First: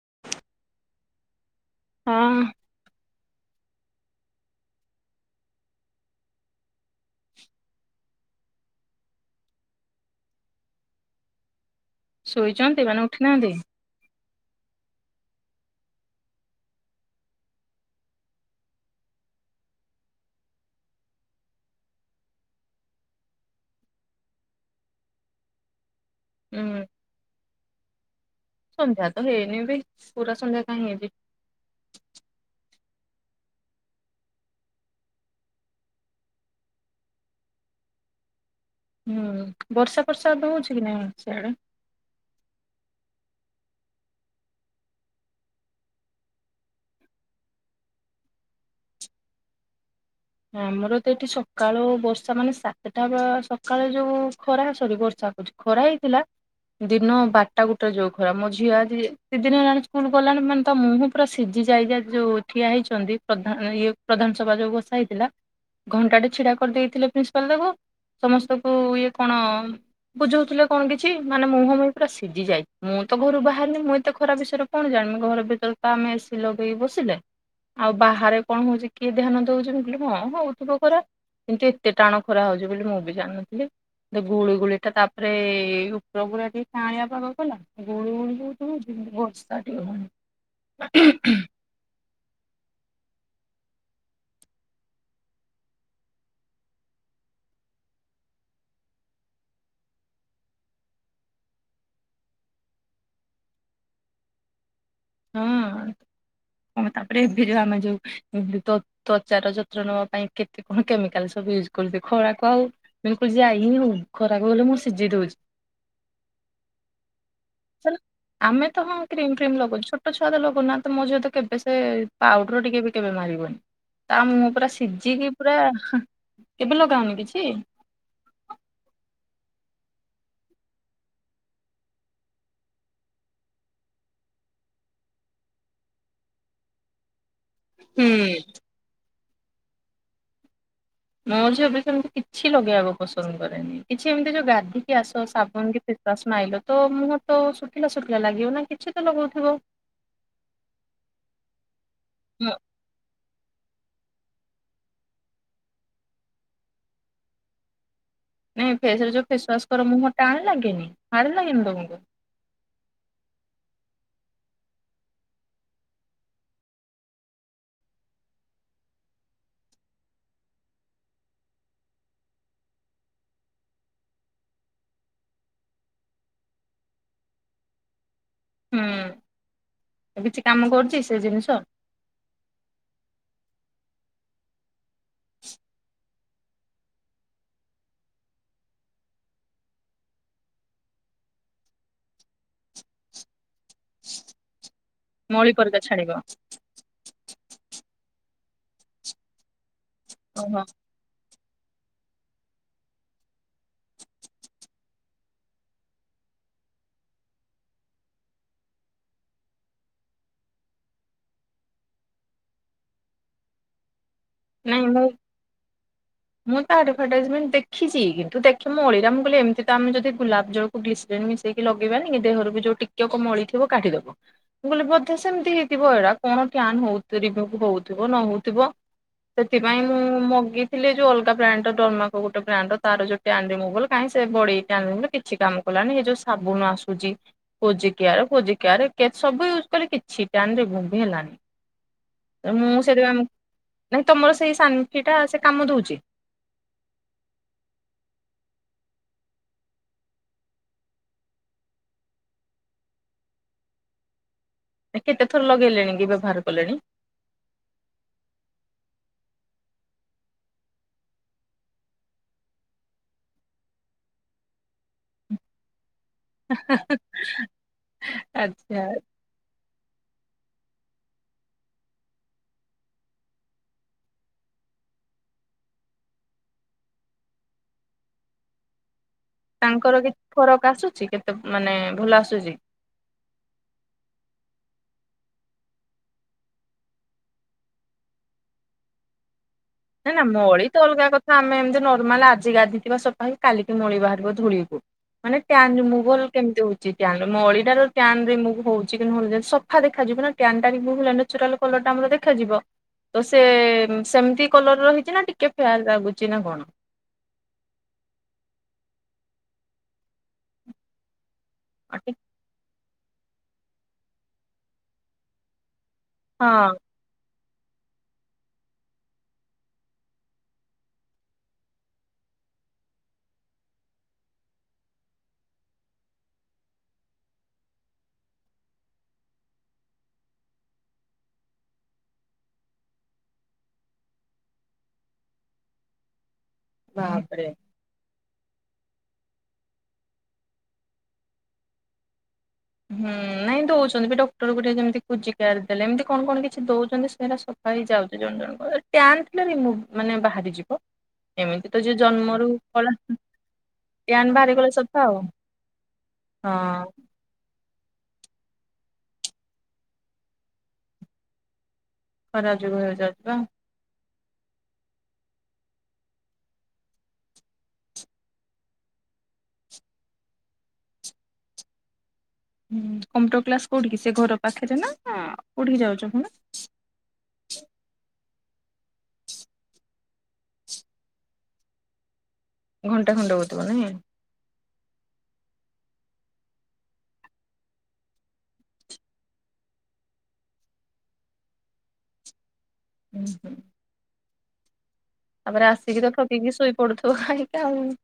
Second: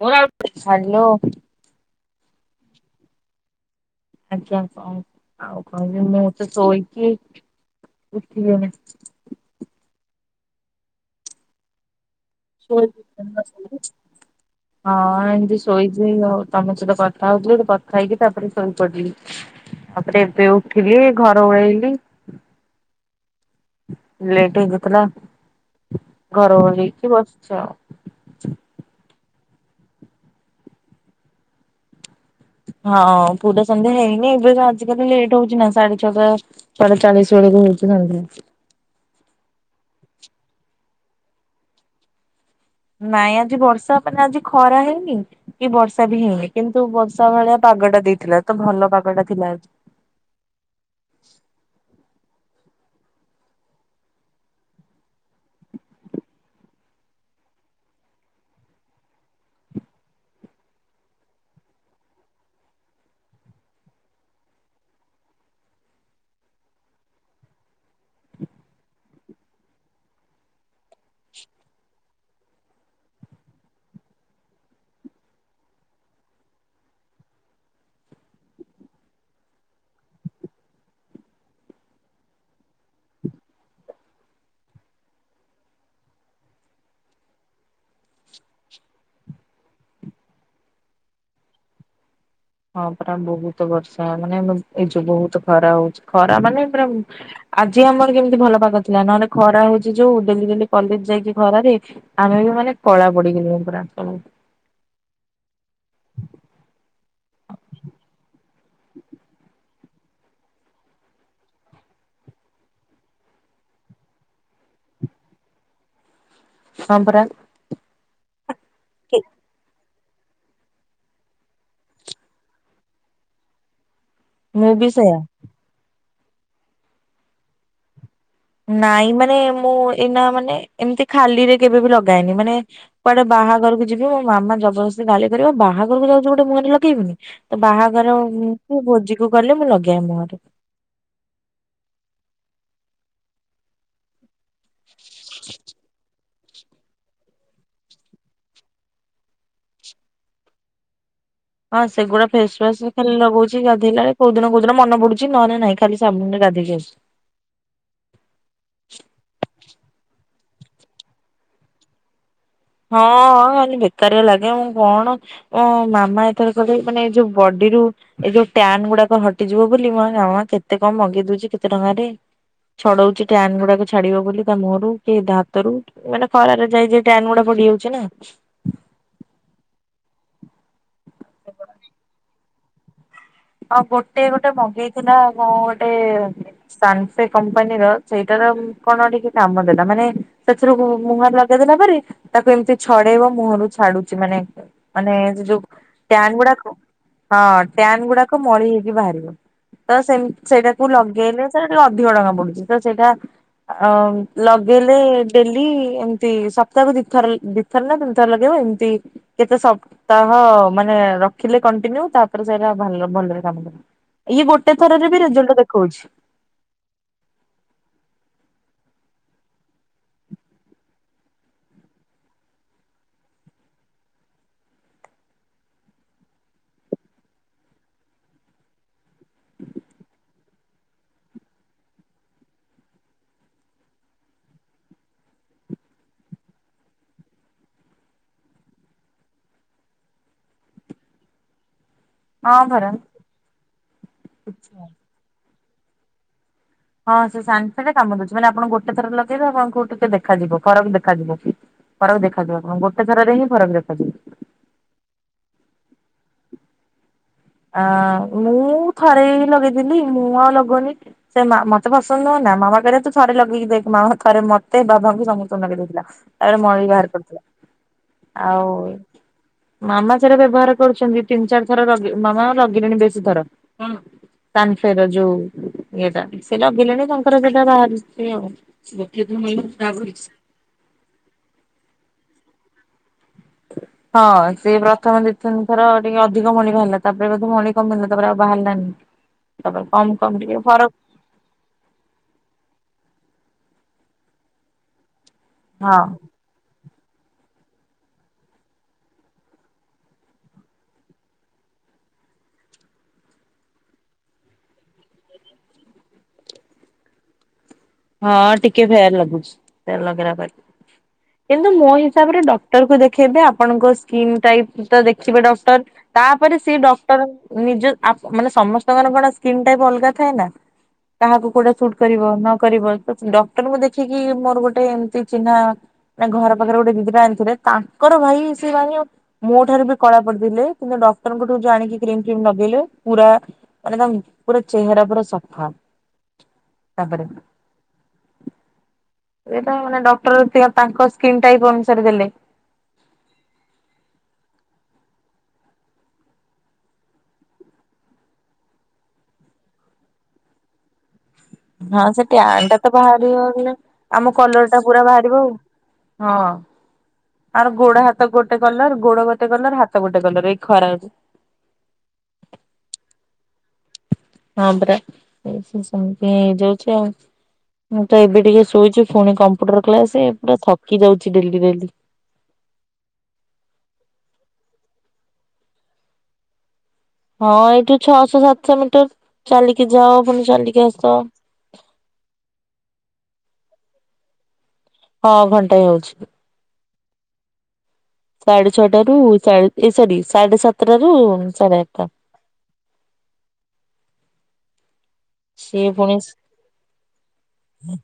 [unintelligible] Hello. ହଁ। [unintelligible] ଆଉ କହିଲେ ମୁଁ ତ ଶୋଇଚି। ଉଠ। ଶୋଇଛନ୍ତି ମାନେ ଉଠି ନାହାନ୍ତି? [unintelligible] ହଁ ଏମିତି ଶୋଇଛି ଆଉ ତମ ସହିତ କଥା ହଉଥିଲ କଥା ହେଇକି ତାପରେ ଶୋଇପଡିଲି। ତାପରେ ଏବେ ଉଠିଲି ଘର ଓଳେଇଲି। ଲେଟ୍ ହେଇଯାଇଥିଲା ଘର ହୁଁ ହେଇକି ବସିଛି ଆଉ। ସନ୍ଧ୍ୟା ତ ହେଇନି ବି ପୁରା ସନ୍ଧ୍ୟା କାହିଁ ହେଇଛି। ହଁ ପୁରା ସନ୍ଧ୍ୟା ହେଇନି ଏବେ ଆଜିକାଲି ଲେଟ୍ ହଉଛି ନା ସାଢେ ଛଅଟା। ଛଟାଚାଳିଶ ବେଳେକୁହେଉଛି। ହୁଁ ବର୍ଷା ପ୍ରର୍ଷା ତ ହଉଛି କି ନାହି ସେଆଡେ? ନାଇଁ ଆଜି ବର୍ଷା ହେ ପାଇଁ ଆଜି ଖରା ହେଇନି। କି ବର୍ଷା ବି ହେଇନି କିନ୍ତୁ ବର୍ଷା ଭଳିଆ ପାଗଟା ଦେଇଥିଲା ତ ଭଲ ପାଗ ଟା ଥିଲା। ଆମର ତ ଏଠି ସକାଳୁ ବର୍ଷା ମାନେ ସାତଟା ସକାଳୁ ଯୋଉ ଖରା ସରି ବର୍ଷା। ଖରା ହେଇଥିଲା। ଦିନ ବାରଟା ଗୋଟୋ ଯୋଉ ଖରା ମୋ ଝିଅ ଦ ଦିନ ହେଲାଣି ସ୍କୁଲ ଗଲାଣି ମାନେ ତା ମୁହଁ ପୁରା ସିଝି ଯାଇା ଯୋଉ ଠିଆ ହେଇଛନ୍ତି ପ୍ରଧାନ ଇଏ ପ୍ରଧାନ ସଭା ଯୋଉ ଗୋଷା ହେଇଥିଲା। ଘଣ୍ଟାଟେ ଛିଡା କରିଦେଇଥିଲେ ପ୍ରିନ୍ସିପାଲ ତାକୁ ସମସ୍ତଙ୍କୁ ଇଏ କଣ ବୁଝଉଥିଲେ କଣ କିଛି ମାନେ ମୁହଁ ମୁହି ପୁରା ସିଝି ଯାଇଛି ମୁଁ ତ ଘରୁ ବାହାରିଲି ମୁଁ ଏତେ ଖରା ବିଷୟରେ। କଣ ଜାଣମି ଘର ଭିତରେ କମେ ଏସି ଲଗେଇକି ବସିଲେ। ଆଉ ବାହାରେ କଣ ହଉଛି କିଏ ଧ୍ୟାନ ଦଉଛି କହିଲୁ ହଁ ହଉଥିବ ଖରା। କିନ୍ତୁ ଏତେ ଟାଣ ଖରା ହଉଛି ବୋଲି ମୁଁ ବି ଜାଣିନଥିଲି। ତ ଗୁଳିୁ ଗୁଳି ଟା ତାପରେ ଉପର ଉପରେ ଟିକେ ଛାଣିବା ପାଗ ଗଲା। ଗୁଳୁ ଗୁଳିଟା ହେଉଛି ବର୍ଷା ହେଉନି। ହଁ ପରା ବହୁତ ବର୍ଷା ମାନେ ଏଇ ଯୋଉ ବହୁତ ଖରା ହଉଛି ଖରା ମାନେ ପୁରା ଆଜି ଆମର କେମିତି ଭଲ ପାଗ ଥିଲା ନହେଲେ ଖରା ହଉଛି ଯୋଉ ଡେଲି ଡେଲି କଲେଜ ଯାଇକି ଖରାରେ ଆମେ ବି ମାନେ କଳା ପଡି ଗୁଲୁ ପୁରା। ହଁ ହମ ତାପରେ ଭେଜମ ଯାଉ। ଏତି ତ୍ୱଚାର ଯତ୍ନ ନବା ପାଇଁ କେତେ କଣ କେମିକାଲ ସବୁ ୟୁଜ୍ କରୁଛି ଖରାକୁ ଆଉ। ବିଲ୍କୁଲ ଯାଇନି ମୁଁ ଖରାକ ଗଲେ ମୁଁ ସିଝେଇ ଦଉଛି। ହଁପରା। ଲେ ଆମେ ତ ହଁ କ୍ରିମ ଫ୍ରିମ ଲଗାଉଛ। ଛୁଆ ତ ଲଗୁନା ତ ମୋ ସତ କେବେ ସେ ପାଉଡର ଟିକେ ବି କେବେ ମାରିବନି। ତା ମୁଁ ପୁରା ବି ସେଇୟା ସିଝିକି ପୁରା କେବେ ଲଗାଉନି କିଛି। ନାଇଁ ମାନେ ମୁଁ ଏଇନା ମାନେ ଏମିତି ଖାଲିରେ କେବେ ବି ଲଗାଏନି ମାନେ କୁଆଡେ ବାହାଘରକୁ ଯିବି ମୋ ମାମା ଜବରଦସ୍ତି ଗାଳି କରିବ ବାହାଘରକୁ ଯାଉଛିି ଗୋଟେ ମୁହଁରେ ଲଗେଇବନି। ତ ବାହାଘର ଭୋଜି କୁଗଲେ ଲଗେଇବ ମୁହଁରେ। ମୋ ଝିଅ ବି ସେମିତି କିଛି ଲଗେଇବାକୁ ପସନ୍ଦ କରେନି କିଛି ଏମିତି ଗାଧିଇ କି ଆସ ସାବୁନ କି ଫେସୱାସ ମାଇଲ ତ ମୁହଁ ତ ସୁୁଖୀଲା ସୁଖୀଲା ଲାଗିବ ନା କିଛି ତ ଲଗଉଥିବ। ହଁ ସେଗୁଡା ମୋ ଫେସୱାସ। ଖାଲି ଲଗଉଛି ଗାଧେଇଲା କୋଉ ଦିନ କୋଉ ଦିନ ମନ ପଡୁଛି ନହେଲେ ନାଇଁ ଖାଲି ସାବୁନରେ ଗାଧୋଇକି ଆସୁଛି। ନାଇଁ ଫେସରେ ଯୋଉ ଫେସୱାସ କର ମୁହଁ ଟାଣି ଲାଗେନି ହାଡେ ଲାଗେନି ତମକୁ? ହଁ କାଲି ବେକାରିଆ ଲାଗେ ମୁଁ କଣ ଓହୋ ମାମା ଏଥର କହିଲେ ମାନେ ଯୋଉ ବଡିରୁ ଏଇ ଯୋଉ ଟ୍ୟାନ ଗୁଡାକ ହଟିଯିବ ବୋଲି ମୁଁ ଜମା କେତେ କଣ ମଗେଇ ଦଉଛି କେତେ ଟଙ୍କାରେ। ଛଡଉଛି ଟ୍ୟାନ୍ ଗୁଡାକ ଛାଡିବ ବୋଲି ତା ମୁହଁରୁ କି ହାତରୁ। ବଡିଯାଉଛି ନା। ହୁଁ କିଛି କାମ କରୁଛି ସେ ଜିନିଷ? ଆଉ ଗୋଟେ ଗୋଟେ ମଗେଇଥିଲା କଣ ଗୋଟେ? ସାନସେ କମ୍ପାନୀର ସେଇଟାର କଣ ଟିକେ କାମ ଦେଲା ମାନେ ମୁହଁରେ ଲଗେଇଦେଲା ପରେ ତାକୁ ଏମିତି ଛଡେଇବ ମୁହଁରୁ ଛାଡୁଛି ମାନେ ମାନେ ସେ ମଳି ଯୋଉ ପରିକା ଛାଡିବ ଟ୍ୟାନ ଗୁଡାକ ହଁ ଟ୍ୟାନ ଗୁଡାକ ମଳି ହେଇକି ବାହାରିବ ତ ସେମି ଓହୋ ସେଇଟାକୁ ଲଗେଇଲେ ସେତିକି ଅଧିକ ଟଙ୍କା ପଡୁଛି ତ ସେଇଟା ଆଉ ଲଗେଇଲେ ଡେଲି ଏମତି ସପ୍ତାହକୁ ଦିଥର ଦି ଥରେନା ତିନି ଥର ଏମିତି ଥର ଲଗେଇବ ଏମିତି କେତେ ସପ୍ତାହ ମାନେ ରଖିଲେ କଣ୍ଟିନ୍ୟୁ ତାପରେ ସେଇଟା ଭଲ ଭଲରେ କାମ କର ଇଏ ଗୋଟେ ନାଇଁ ମୁଁ ଥରରେ ବି ରେଜଲ୍ଟ ଦେଖଉଛି ମୁଁ ତା ଆଡଭରଟାଇଜମେଣ୍ଟ ଦେଖିଛି କିନ୍ତୁ ଦେଖେ ମୁଁ ଅଳିରା ମୁ କହିଲେ ଏମିତି ତ ଆମେ ଯଦି ଗୁଲାପ ଜଳ ଗ୍ଲିସେରିନ୍ ମିଶେଇକି ଲଗେଇବାନି ଦେହରୁ ବି ଯୋଉ ଟିକେକ ମଳି ଥିବ କାଢିଦବ ମୁଁ କହିଲି ବୋଧେ ସେମିତି ହେଇଥିବ ଏଇଟା କଣ କନ୍ ରୀମୁଭ ହଉଥିବ ନ ହଉଥିବ ସେଥିପାଇଁ ମୁଁ ମଗେଇ- ଥିଲେ ଯୋଉ ଅଲଗା ବ୍ରାଣ୍ଡ [unintelligible] କିଛି କାମ କଲାନି ଏ ଯୋଉ ସାବୁନ ଆସୁଛି ପୋଜିକିଆର ଫୋଜିକିଆର ସବୁ ୟୁଜ କଲି କିଛି ଟା କେଜାଣି ରିମୁଭ ବି ହେଲାନି ହଁ ମୁଁ ପରା। ସେଥିପାଇଁ ନାଇଁ ତମର ସେଇ ସାନିକିଟା ସେ କାମ ଦଉଛି ହଁ ସେ ସାଙ୍ଗେ ସାଙ୍ଗେ କାମ ଦଉଛି ମାନେ ଆପଣ ଗୋଟେ ଥର ଲଗେଇବେ ଆପଣଙ୍କୁ ଟିକେ ଦେଖାଯିବ ଫରକ ଦେଖାଯିବ ଫରକ ଦେଖାଯିବ ଗୋଟେ ଥରରେ ହିଁ ଫରକ୍ ଦେଖାଯିବ କେତେ ଥର ଲଗେଇଲେଣି କି ବ୍ୟବହାର କଲେଣି ଆଁ ମୁଁ ଥରେ ହିଁ ଲଗେଇଥିଲି ମୁଁ ଆଉ ଲଗଉନି ସେ ମୋତେ ପସନ୍ଦ ନୁହଁ ନା ମାମା କହିଲେ ତୁ ଥରେ ଲଗେଇକି ଦେଖ ମାମା ଥରେ ମୋତେ ବାବାଙ୍କୁ ସମସ୍ତଙ୍କୁ ଲଗେଇ ଦେଇଥିଲା ତାପରେ ମଳି ବାହାର କରୁଥିଲା ଆଉ ଆଚ୍ଛା ମାମା ସେଟା ବ୍ୟବହାର କରୁଛନ୍ତି ତିନି ଚାରି ଥର ମାମା ଲଗେଇଲେଣି ବେଶୀ ଥର ହୁଁ ସାନସାଇ ର ଯୋଉ ଇଏଟା ସେ ଲଗେଇଲେଣି ତାଙ୍କର ସେଟା ବାହାରିଛି ଆଉ [unintelligible] ତାଙ୍କର କିଛି ଫରକ ଆସୁଛି କେତେ ମାନେ ଭଲ ଆସୁଛି ହଁ ସିଏ ପ୍ରଥମେ ଦି ତିନି ଥର ଟିକେ ଅଧିକ ମଳି ବାହାରିଲା ତାପରେ ବୋଧେ ମଳି କମିଲା ତାପରେ ଆଉ ବାହାରିଲାନି [inaudible] ନାଇଁ ନା କମ ଟିକେ ମଳି ତ ଫରକ ଅଲଗା କଥା ଆମେ ଏମିତି ନର୍ମାଲ ଆଜି ଗାଧେଇଥିବା ସଫାହେଇକି କାଲିକି ମଳି ବାହାରିବ ଧୂଳିକୁ ମାନେ ଟ୍ୟାନ ହଁ ମୁଗୁଲ କେମିତି ହଉଛି ଟ୍ୟାନରେ ମଳିଟା ର ଟ୍ୟାନ ରେ ମୁଁ ହଉଛି କି ନହଉ ସଫା ଦେଖାଯିବ ନା ଟ୍ୟାନ ଟାକୁ ନେଚୁରାଲ କଲର ଟା ଆମର ଦେଖାଯିବ ତ ସେ ସେମିତି କଲର ରହିଛି ନା ଟିକେ ଫେଏରା ଲାଗୁଛି ନା କଣ ହଁ ଟିକେ ଫେଏରା ଲାଗୁଛି ଫେଏରା ଲଗେଇଲା ପରେ କିନ୍ତୁ ମୋ ଆଉ ଟି- ହିସାବରେ ତାକୁ ଦେଖେଇବେ ଆପଣଙ୍କ ସ୍କିନ୍ ଟାଇପ ତ ଦେଖିବେ ଡକ୍ଟର ହଁ ତାପରେ ସେ ନିଜ ମାନେ ସମସ୍ତଙ୍କର କଣ ସ୍କ୍ରିନ୍ ଟାଇପ ଅଲଗା ଥାଏ ନା କାହାକୁ କୋଉଟା ସୁଟ୍ କରିବ ନକ କରିବ ତ ଡକ୍ଟରଙ୍କୁ ଦେଖିକି ମୋର ଗୋଟେ ଏମତି ଚିହ୍ନା ତାଙ୍କର ଘର ପାଖରେ ଗୋଟେ ଦିଦିଟା ଆଣିଥିଲେ ତାଙ୍କର ଭାଇ ସେ ଭାଇ ମୋ ଠାରୁ ବି କଳା ପଡିଥିଲେ କିନ୍ତୁ ଡକ୍ଟରଙ୍କଠୁ ଜାଣିକି କ୍ରିମ ଫ୍ରିମ ଲଗେଇଲେ ପୁରା ମାନେ ତାଙ୍କ ପୁରା ଚେହେରା ପୁରା ସଫା। ତାପରେ ବାପ୍ ରେ। ସିଏ ତାଙ୍କ ମାନେ ଡକ୍ଟର ତାଙ୍କ ସ୍କିନ୍ ଟାଇପ ଅନୁସାରେ ଦେଲେ। ହୁଁ ନାଇଁ ଦଉଛନ୍ତି ବି ଡକ୍ଟର କୁ ଟିକେ ଯେମିତି ଖୋଜିକାର ଦେଲେ ଏମିତି କଣ କଣ କିଛି ଦଉଛନ୍ତି ସେଇଟା ସବୁ ହେଇଯାଉଛି ଜଣ ଜଣଙ୍କର ଟ୍ୟାନ ଟା ରିମୁଭ୍ ମାନେ ବାହାରିଯିବ। ଏମିତି ତ ଯେ ହଁ ସେ ଜନ୍ମରୁ ଟ୍ୟାନ୍ ଟା ତ କଳା ବାହାରିବନି ଆମ ଟ୍ୟାନ କଲର ବାହାରିଗଲେ ଟା ପୁରା ସଫା ଆଉ ବାହାରିବ ହଁ। ତାର ଗୋଡ ହାତ ଗୋଟେ କଲର ଗୋଡ ଗୋଟେ କଲର ହାତ ଗୋଟେ କଲର ଏଇ ଖରାକୁ। ଖରା ଯୋଗୁ ହେଇଯାଉଚି ପା। ହଁ ପରା ଏ ସେମତି ହେଇଯାଉଛି ଆଉ। ମୁଁ ତ ଏବେ ଟିକେ ଶୋଇଛି ପୁଣି କମ୍ପୁଟର କ୍ଲାସ ପୁରା ଥକି ଯାଉଛି ଡେଲି ଡେଲି। ହୁଁ କମ୍ପ୍ୟୁଟର କ୍ଲାସ କୋଉଠି କି ସେ ଘର ପାଖରେ ନା କୋଉଠି କି ଯାଉଚ କହ ନା? ହଁ ଏଇଠୁ ଛଅଶହ ସାତଶହ ମିଟର ଚାଲିକି ଯାଅ ପୁଣି ଚାଲିକି ଆସ। ଘଣ୍ଟା ଖଣ୍ଟେ ହଉଥିବ ନାଇଁ। ହଁ ଘଣ୍ଟାଏ ହଉଚି। ସାଢେ ଛଅଟ ରୁ ଏ ସରି ସାଢେ ସାତଟାରୁ ସାଢେ ଆଠଟା। ହୁଁ ହୁଁ। ତାପରେ ସିଏ ଆସିକି ତ ପୁଣି ଠକିକି ତ ଶୋଇ ପଡୁଥିବ [unintelligible]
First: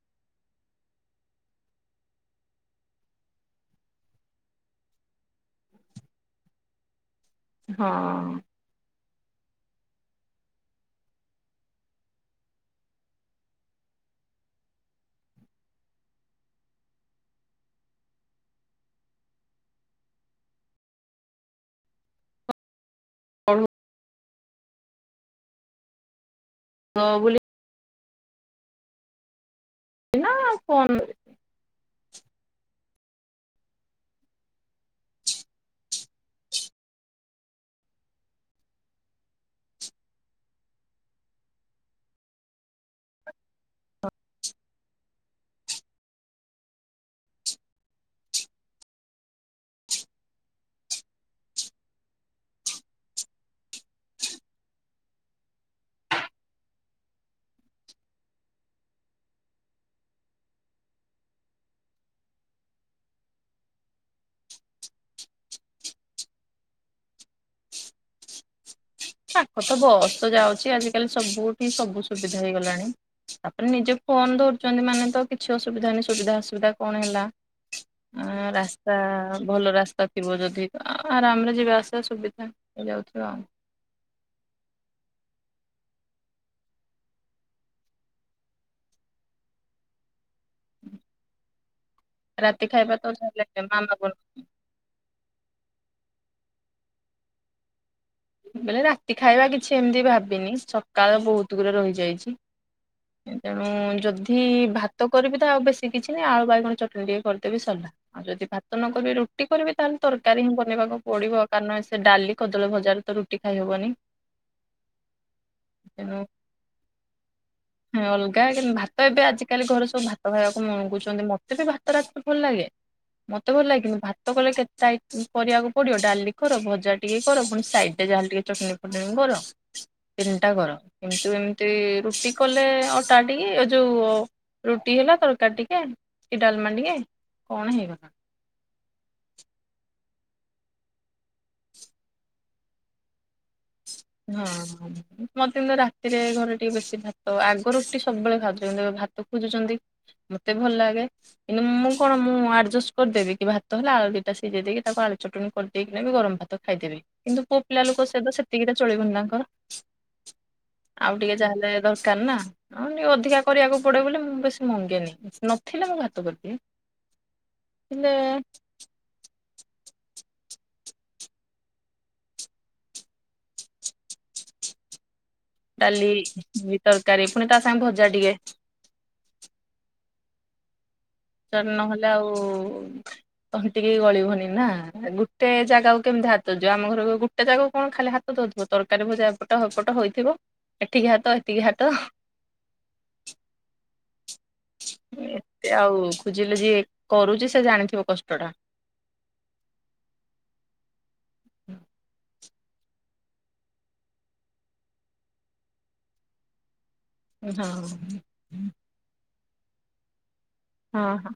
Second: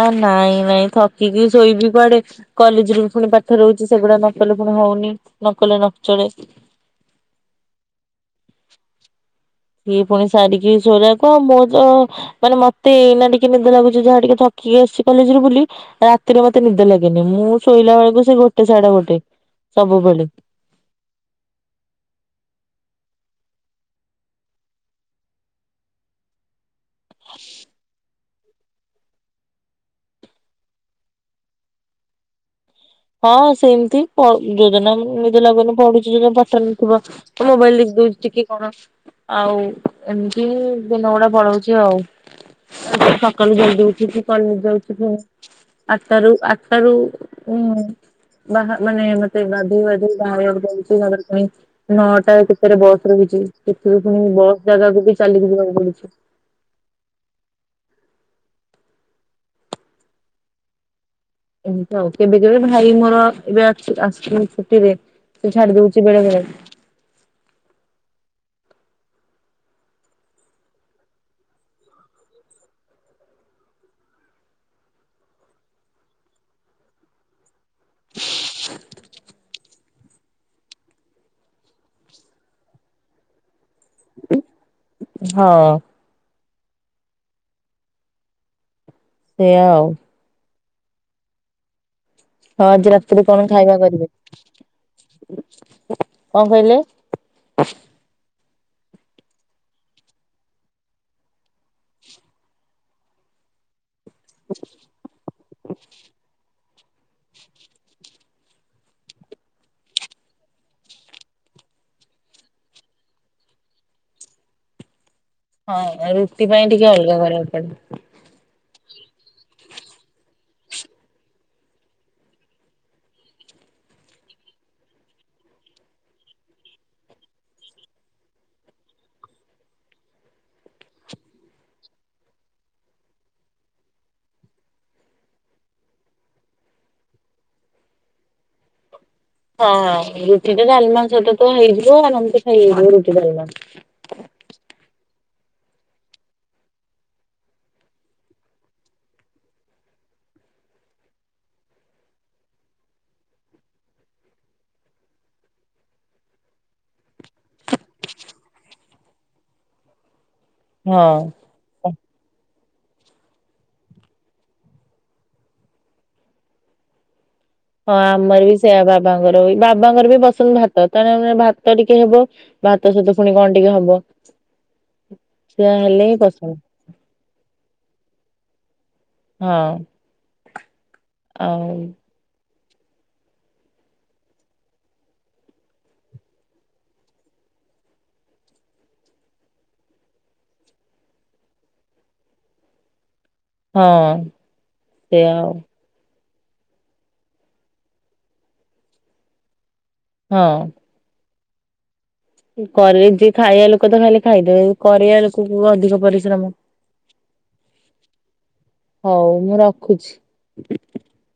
ଆ ନାଇଁ ନାଇଁ ଥକିିକି ଶୋଇ ବିି ପଡେ। କଲେଜରୁୁ ପୁଣି ପାଠ ରହୁଛି ସେଗୁଡା ନକଲେ ପୁଣି ହଉନି ନ କଲେ ନଚଳେ। ହଁ। ଇଏ ପୁଣି ସାରିକି ଶୋଇଲା ଅଳକୁ ଆମ ଯ ମାନେ ମତେ ଏଇନା ଟିକେ ନିଦ ଲାଗୁଛି ଯାହା ଟିକେ ଥକିକି ଆସିଚି କଲେଜରୁ ବୋଲି ରାତିରେ ମତେ ନିଦ ଲାଗେନି ମୁଁ ଶୋଇଲା ବେଳକୁ ସେ ଗୋଟେ ସଢା ଗୋଟେ ସବୁବେଳେ। କହୁ ହଁ ବୋଲି। ଏନା ଫୋନ୍ ହଁ ସେମିତି ପ ଯୋଉ ଦିନ ନିଦ ଲାଗୁନି ପଢୁଛି ଯୋଉ ଦିନ ପାଠ ନଥିବ। ମୋବାଇଲ ଦେଖି ଦଉଚି ଟିକେ କଣ। ଆଉ ଏମିତି ଦିନ ଗୁଡା ପଳଉଚି। ଆ ସକାଳୁ ଜଲ୍ଦୀ ଉଠିକି କଲେଜ ଯାଉଛି ପୁଣି। ଆଠଟାରୁ ଆଠଟାରୁ ହୁଁ। ବାହା ମାନେ ମତେ ଗାଧେଇ ବାଧେଇ ବାହାରିବାକୁ ପଡୁଛି ତାପରେ ପୁଣି ନଅଟା କେତୋରେ ବସ୍ ରହିଛି ସେଥିରୁ ପୁଣି ବସ୍ ଜାଗାକୁ ବି ଚାଲିକି ଯିବାକୁ ପଡୁଚି। ଏମିତି ଆଉ କେବେ କେବେ ଭାଇ ମୋର ଏବେ ଅଛି ଆସିଚି ଛୁଟିରେ। ସିଏ ଛାଡି ଦଉଚି ବେଳେ ବେଳେ। ପାଖ ତ ବସ୍ ତ ଯାଉଛି ଆଜିକାଲି ସବୁଠିକି ସବୁ ସୁବିଧା ହେଇଗଲାଣି। ତାପରେ ନିଜେ ଫୋନ ଧରୁଛନ୍ତି ମାନେ ତ କିଛି ଅସୁବିଧା ନାଇଁ ସୁବିଧା ଅସୁବିଧା କଣ ହେଲା? ଆଁ ରା ତା ଭଲ ରାସ୍ତା ଥିବ ଯଦି ଆରାମରେ ଯିବା ଆସିବା ସୁବିଧା ହେଇଯାଉଥିବ ଆଉ। ହଁ। ସେୟା ଆଉ। ହୁଁ। ହଁ ଆଜି ରାତିରେ କଣ ଖାଇବା ମାମା କରିବେ କଣ କହିଲେ? ବୋଇଲେ ରାତି ଖାଇବା କିଛି ଏମିତି ଭାବିନି ସକାଳ ବହୁତ ଗୁରେ ରହିଯାଇଚି। ତେଣୁ ଯଦି ଭା ତ କରିବି ତା ଆଉ ବେଶ କିଛି ନାହିଁ ଆଳୁ ବାଇଗଣ ଚଟଣି ଟିକେ କରିଦେବି ସଇଲା। ଆଉ ଯଦି ଭାତ ନ କରିବି ରୁଟି କରିବି ତାହେଲେ ତରକାରୀ ହିଁ ବନେଇବାକୁ ପଡିବ କାରଣ ସେ ଡାଲି କଦଳୀ ଭଜା ତ ରୁଟି ଖାଇହବନି। ହଁ ତେଣୁ ରୁଟି ପାଇଁ ଟିକେ ଅଲଗା କରିବାକୁ ପଡେ। ଅଲଗା କିନ୍ତୁ ଭାତ ତ ଏବେ ଆଜିକାଲି ଘରେ ସବୁ ଭାତ ଖାଇବାକୁ ମଗୁଛନ୍ତି ମତେ ବି ଭାତ ରାତିିରେ ଭଲ ଲାଗେ। ମତେ ଭଲ ଲାଗିନି ଭାତ କଲେ କେତେ ଆଇ କରିବାକୁ ପଡିବ ଡାଲି ଖ ଭଜା ଟିକେ ଖ ପୁଣି ସାଇଡ ଯାହାଲ ଟିକେ ଚଟୀ ପଟେଇନି କର। ତିନିଟା କର କିନ୍ତୁ ଏମିତି ରୁଟି କଲେ ଅଟା ଟିକେ ଏ ଯୋଉ ରୁଟି ହେଲା ତରକାରୀ ଟିକେ କି ଡାଲମା ଟିକେ କଣ ହେଇଗଲା। ହଁ ରୁଟି ତ ଡାଲମାଂ ସହିତ ତ ହେଇଯିବ ଆରମତି ଖାଇ ହେଇଯିବ ରୁଟି ଡାଲମାସ ହଁ। ମ ଦ ତ ରାତିରେ ଘରେ ଟିକେ ବେଶୀ ଭାତ ଆଗ ରୁଟି ସବୁବେଳେ ଖାଉଛନ୍ତି ଭାତ ଖୋଜୁଛନ୍ତି। ମତେ ଭଲ ଲାଗେ। କିନ୍ତୁ ମୁଁ କଣ ମୁଁ ଆଡଜଷ୍ଟ କରିଦେବି କି ଭାତ ହେଲା ଆଳୁଟା ସିଝେଇ ଦେଇକି ତାକୁ ଆଳୁ ଚଟଣି କରିଦେବି। ସେ ବି ଗରମ ଭାତ ଖାଇଦେବ କିନ୍ତୁ ପୁଅ ପିଲା ଲୋକ ସହି ସେତିକି ଚଳିବନି ତାଙ୍କର ଆଉ ହଁ। ଟିକେ ଯାହାହେଲେ ଦ କାନା ଆଉ ଅଧିକା କରିବାକୁ ପଡେ ବୋଲି ମୁଁ ବେଶୀ ମଙ୍ଗେନି। ନଥିଲା ମୁଁ ଭାତ କରିଦିଏ। ହଁ ହେଲେ ଆମର ବି ସେୟା ବାବାଙ୍କର ବି, ବାବାଙ୍କର ବି ପସନ୍ଦ ଭାତ ତେଣେ ଭାତ ଟିକେ ହବ। ଭାତ ସହିତ ପୁଣି କଣ ଟିକେ ହବ। ସେଇୟା ଡାଲି ହେଲେ ହିଁ ପସନ୍ଦ। ବି ତରକାରୀ ପୁଣି ତା ସାଙ୍ଗେ ଭଜା ଟିକେ ହଁ। ତରକାରୀ ଆଉ ନହେଲେ ଆଉ ତହଣ୍ଟିିକି ଗଳିବନି ନା, ଗୋଟେ ଜାଗାକୁ କେମିତି ହାତ ଯିବ, ଆମ ଘର ଲୋ ଏଟେ ଯାକକୁ କଣ ଖାଲି ହାତ ଦଉଥିବ, ତରକାରୀ ଭଜା ଏପଟ ହଇପଟ ହେଇଥିବ ଏଠିକି ହାତ ଏଠିକି ହାତ ହଁ ସେୟ ଆଉ। ଏତେ ଆଉ ଖୋଜିଲେ ଯିଏ କରୁଛି ସେ ଜାଣିଥିବ କଷ୍ଟ ଟା। ହଁ। କରିବି ଯିଏ ଖାଇବା ଲୋକ ତ ଖାଲି ଖାଇଦେବେ, କରିବା ଲୋକକୁ ଅଧିକ ପରିଶ୍ରମ। ହଁ। ହଉ ମୁଁ ରଖୁଛି। ହଁ ହଁ।